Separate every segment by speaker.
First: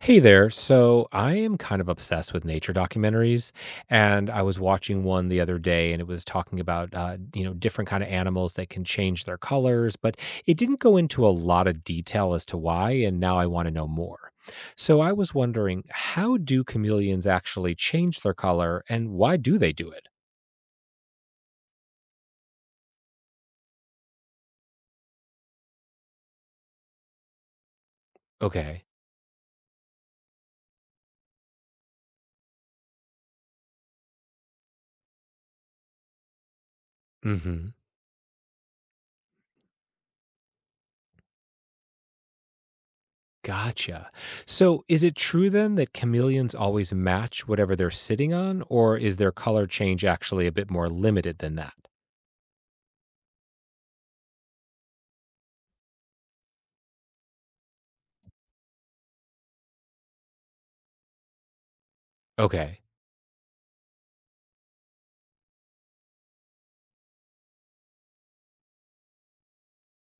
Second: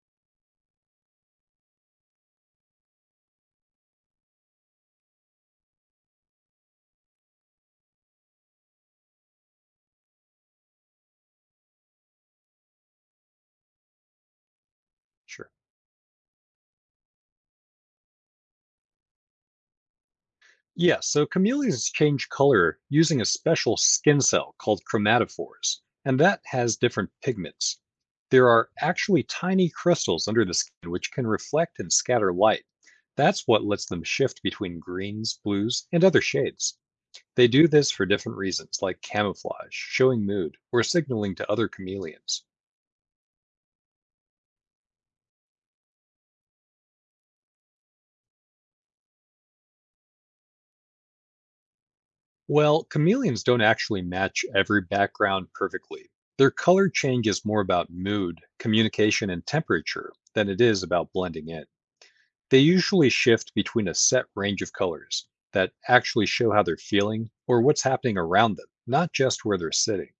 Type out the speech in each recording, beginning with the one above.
Speaker 1: Hey there. So I am kind of obsessed with nature documentaries, and I was watching one the other day, and it was talking about different kind of animals that can change their colors, but it didn't go into a lot of detail as to why. And now I want to know more. So I was
Speaker 2: Sure.
Speaker 1: wondering, how do chameleons actually change their color, and why do they do it?
Speaker 2: Yeah, so chameleons change color using a special skin cell called chromatophores, and that has different pigments. There are
Speaker 1: Okay.
Speaker 2: actually tiny crystals under the skin which can reflect and scatter light. That's what lets them shift between greens, blues, and other shades. They do
Speaker 1: Hmm.
Speaker 2: this for different reasons, like camouflage, showing mood, or signaling to other chameleons.
Speaker 1: Gotcha. So is it true then that chameleons always match whatever they're sitting on, or is their color change actually a bit more limited than that?
Speaker 2: Well, chameleons don't actually match every background perfectly. Their color change is more about mood, communication, and temperature than it is about blending in. They
Speaker 1: Okay.
Speaker 2: usually shift between a set range of colors that actually show how they're feeling or what's happening around them, not just where they're sitting.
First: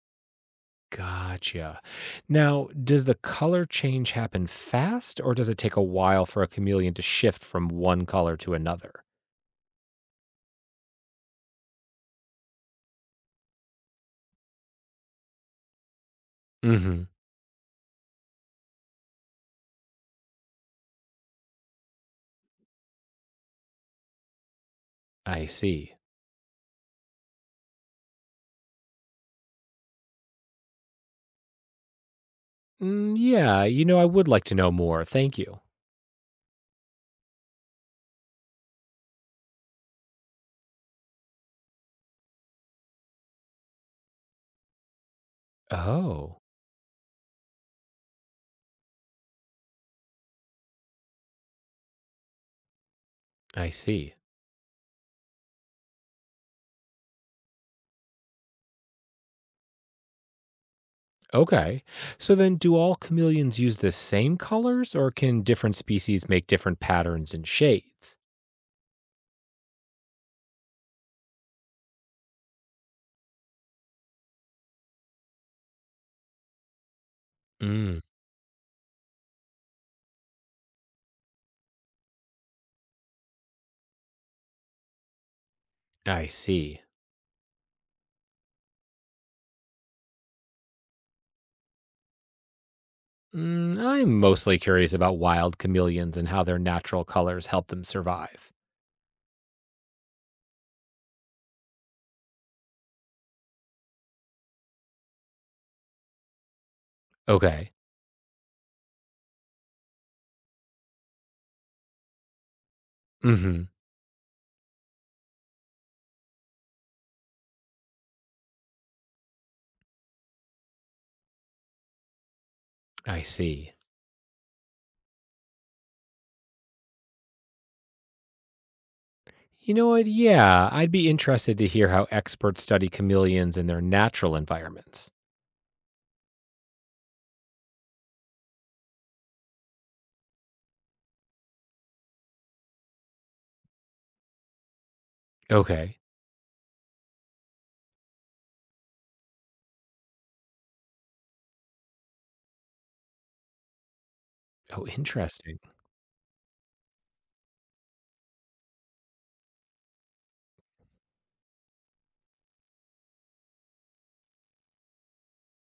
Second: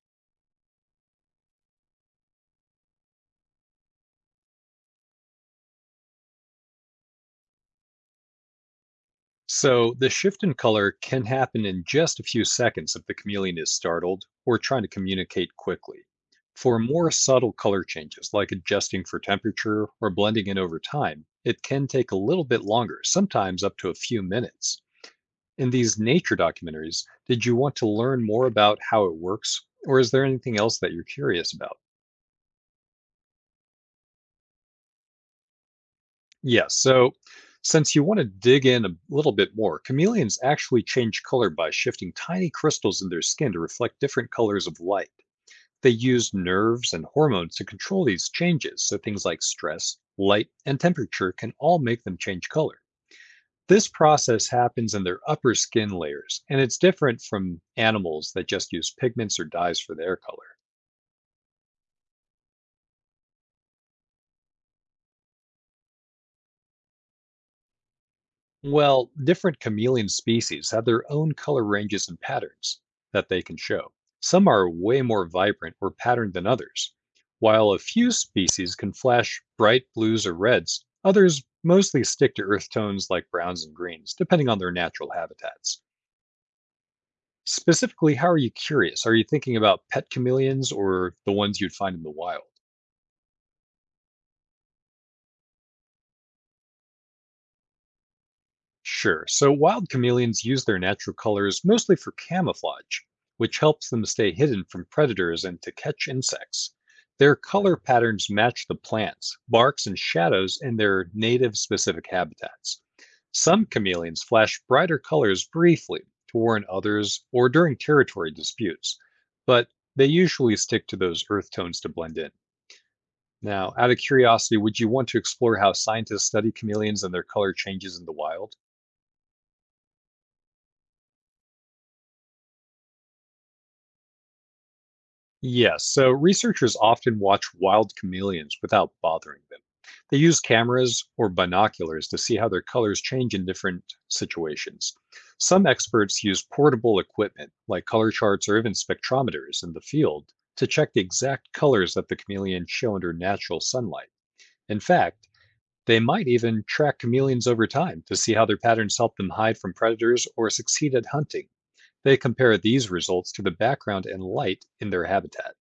Speaker 1: Gotcha. Now, does the color change happen fast, or does it take a while for a chameleon to shift from one color to another?
Speaker 2: So the shift in color can happen in just a few seconds if the chameleon is startled or trying to communicate quickly. For
Speaker 1: Hmm.
Speaker 2: more subtle color changes, like adjusting for temperature or blending in over time, it can take a little bit longer, sometimes up to a few minutes.
Speaker 1: I
Speaker 2: In
Speaker 1: see.
Speaker 2: these nature documentaries, did you want to learn more about how it works, or is there anything else that you're curious about?
Speaker 1: Mm, yeah, I would like to know more. Thank you.
Speaker 2: Yeah, so since you want to dig in a little bit more, chameleons actually change color by shifting tiny crystals in their skin to reflect different colors of light. They use
Speaker 1: Oh,
Speaker 2: nerves and hormones to control these changes, so things like stress, light, and temperature can all make them change color.
Speaker 1: I
Speaker 2: This
Speaker 1: see.
Speaker 2: process happens in their upper skin layers, and it's different from animals that just use pigments or dyes for their color.
Speaker 1: Okay. So then, do all chameleons use the same colors, or can different species make different patterns and shades?
Speaker 2: Well, different chameleon species have their own color ranges and patterns that they can show. Some are way more vibrant or patterned than others. While a
Speaker 1: Mm,
Speaker 2: few species can flash bright blues or reds, others mostly stick to earth tones like browns and greens, depending on their natural habitats.
Speaker 1: I see.
Speaker 2: Specifically, how are you curious? Are you thinking about pet chameleons or the ones you'd find in the wild?
Speaker 1: Mm, I'm mostly curious about wild chameleons and how their natural colors help them survive.
Speaker 2: Sure. So wild chameleons use their natural colors mostly for camouflage, which helps them stay hidden from predators and to catch insects. Their
Speaker 1: Okay.
Speaker 2: color patterns match the plants, barks, and shadows in their native specific habitats. Some
Speaker 1: Mm-hmm.
Speaker 2: chameleons flash brighter colors briefly to warn others or during territory disputes, but they usually stick to those earth tones to blend in.
Speaker 1: I see.
Speaker 2: Now, out of curiosity, would you want to explore how scientists study chameleons and their color changes in the wild?
Speaker 1: You know what? Yeah, I'd be interested to hear how experts study chameleons in their natural environments.
Speaker 2: Yes, so researchers often watch wild chameleons without bothering them. They use cameras or binoculars to see how their colors change in different situations. Some
Speaker 1: Okay.
Speaker 2: experts use portable equipment, like color charts or even spectrometers in the field, to check the exact colors that the chameleon show under natural sunlight. In
Speaker 1: Oh,
Speaker 2: fact,
Speaker 1: interesting.
Speaker 2: they might even track chameleons over time to see how their patterns help them hide from predators or succeed at hunting. They compare these results to the background and light in their habitat.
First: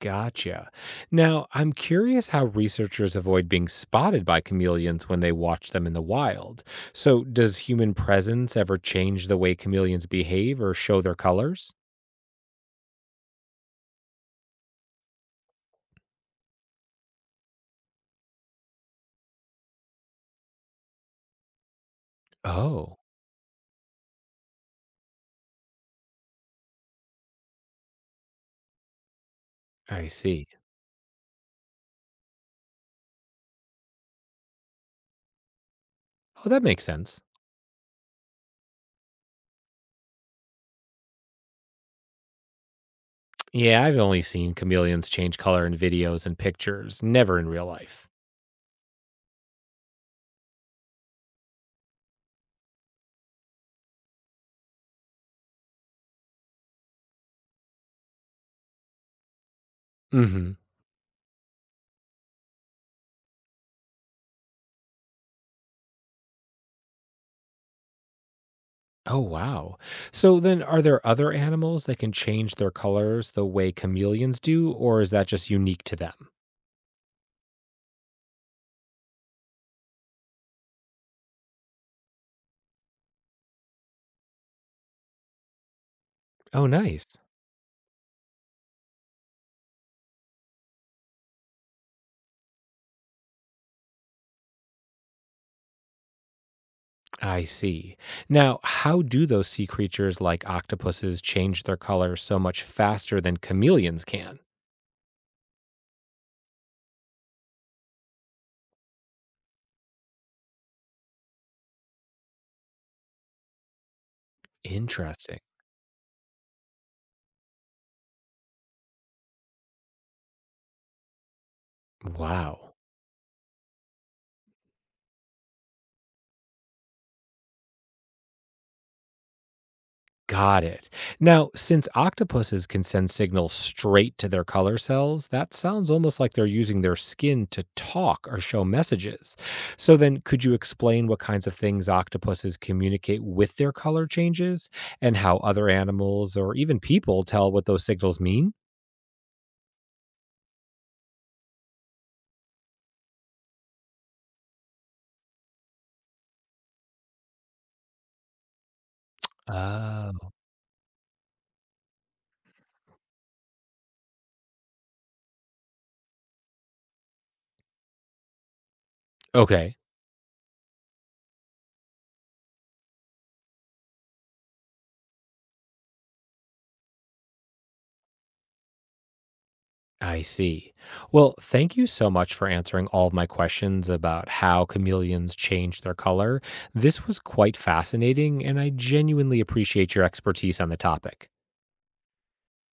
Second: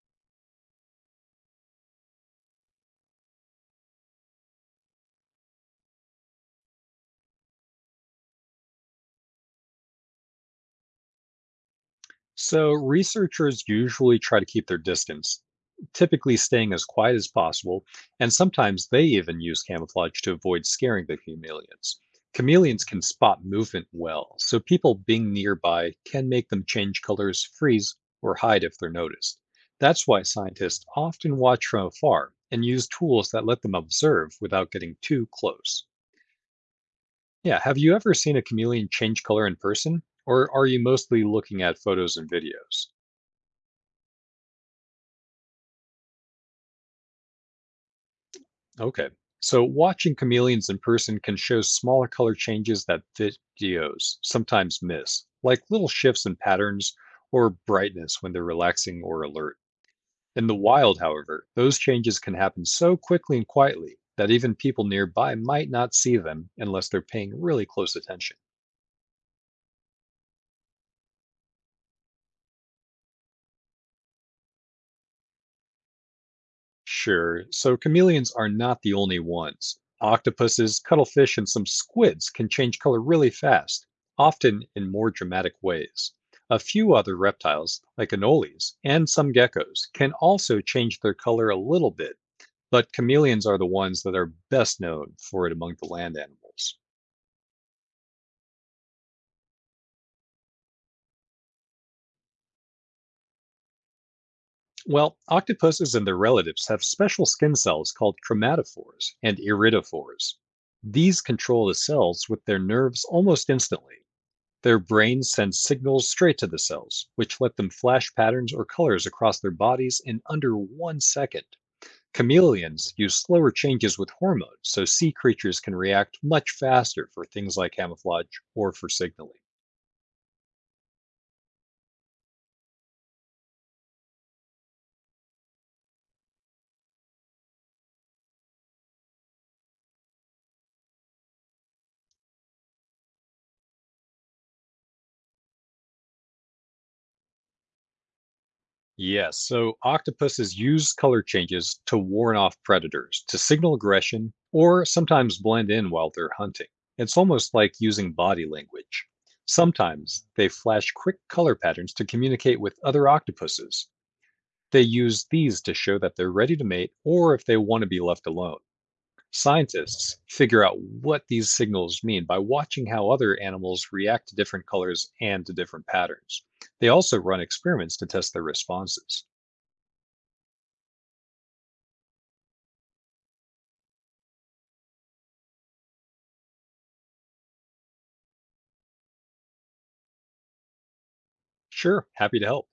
Speaker 1: Gotcha. Now, I'm curious how researchers avoid being spotted by chameleons when they watch them in the wild. So, does human presence ever change the way chameleons behave or show their colors?
Speaker 2: So, researchers usually try to keep their distance, typically staying as quiet as possible, and sometimes they even use camouflage to avoid scaring the chameleons. Chameleons
Speaker 1: Oh,
Speaker 2: can spot movement well, so people being nearby can make them change colors, freeze, or hide if they're noticed. That's
Speaker 1: I
Speaker 2: why
Speaker 1: see.
Speaker 2: scientists often watch from afar and use tools that let them observe without getting too close.
Speaker 1: Oh, that makes sense.
Speaker 2: Yeah, have you ever seen a chameleon change color in person, or are you mostly looking at photos and videos?
Speaker 1: Yeah, I've only seen chameleons change color in videos and pictures, never in real life.
Speaker 2: Okay. So watching chameleons in person can show smaller color changes that videos sometimes miss, like little shifts in patterns or brightness when they're relaxing or alert.
Speaker 1: Mm
Speaker 2: In
Speaker 1: hmm.
Speaker 2: the wild, however, those changes can happen so quickly and quietly that even people nearby might not see them unless they're paying really close attention.
Speaker 1: Oh, wow. So, then are there other animals that can change their colors the way chameleons do, or is that just unique to them?
Speaker 2: Sure. So chameleons are not the only ones. Octopuses, cuttlefish, and some squids can change color really fast, often in more dramatic ways. A
Speaker 1: Oh,
Speaker 2: few
Speaker 1: nice.
Speaker 2: other reptiles, like anoles and some geckos, can also change their color a little bit, but chameleons are the ones that are best known for it among the land animals.
Speaker 1: I see. Now, how do those sea creatures like octopuses change their color so much faster than chameleons can?
Speaker 2: Well, octopuses and their relatives have special skin cells called chromatophores and iridophores. These control the cells with their nerves almost instantly. Their brains
Speaker 1: Interesting.
Speaker 2: send signals straight to the cells, which let them flash patterns or colors across their bodies in under 1 second.
Speaker 1: Wow.
Speaker 2: Chameleons use slower changes with hormones, so sea creatures can react much faster for things like camouflage or for signaling.
Speaker 1: Got it. Now, since octopuses can send signals straight to their color cells, that sounds almost like they're using their skin to talk or show messages. So, then could you explain what kinds of things octopuses communicate with their color changes and how other animals or even people tell what those signals mean?
Speaker 2: Yes, so octopuses use color changes to warn off predators, to signal aggression, or sometimes blend in while they're hunting. It's almost like using body language. Sometimes
Speaker 1: Oh,
Speaker 2: they flash quick color patterns to communicate with other octopuses. They use these to show that they're ready to mate or if they want to be left alone.
Speaker 1: okay.
Speaker 2: Scientists figure out what these signals mean by watching how other animals react to different colors and to different patterns. They also run experiments to test their responses.
Speaker 1: I see. Well, thank you so much for answering all of my questions about how chameleons change their color. This was quite fascinating, and I genuinely appreciate your expertise on the topic.
Speaker 2: Sure, happy to help.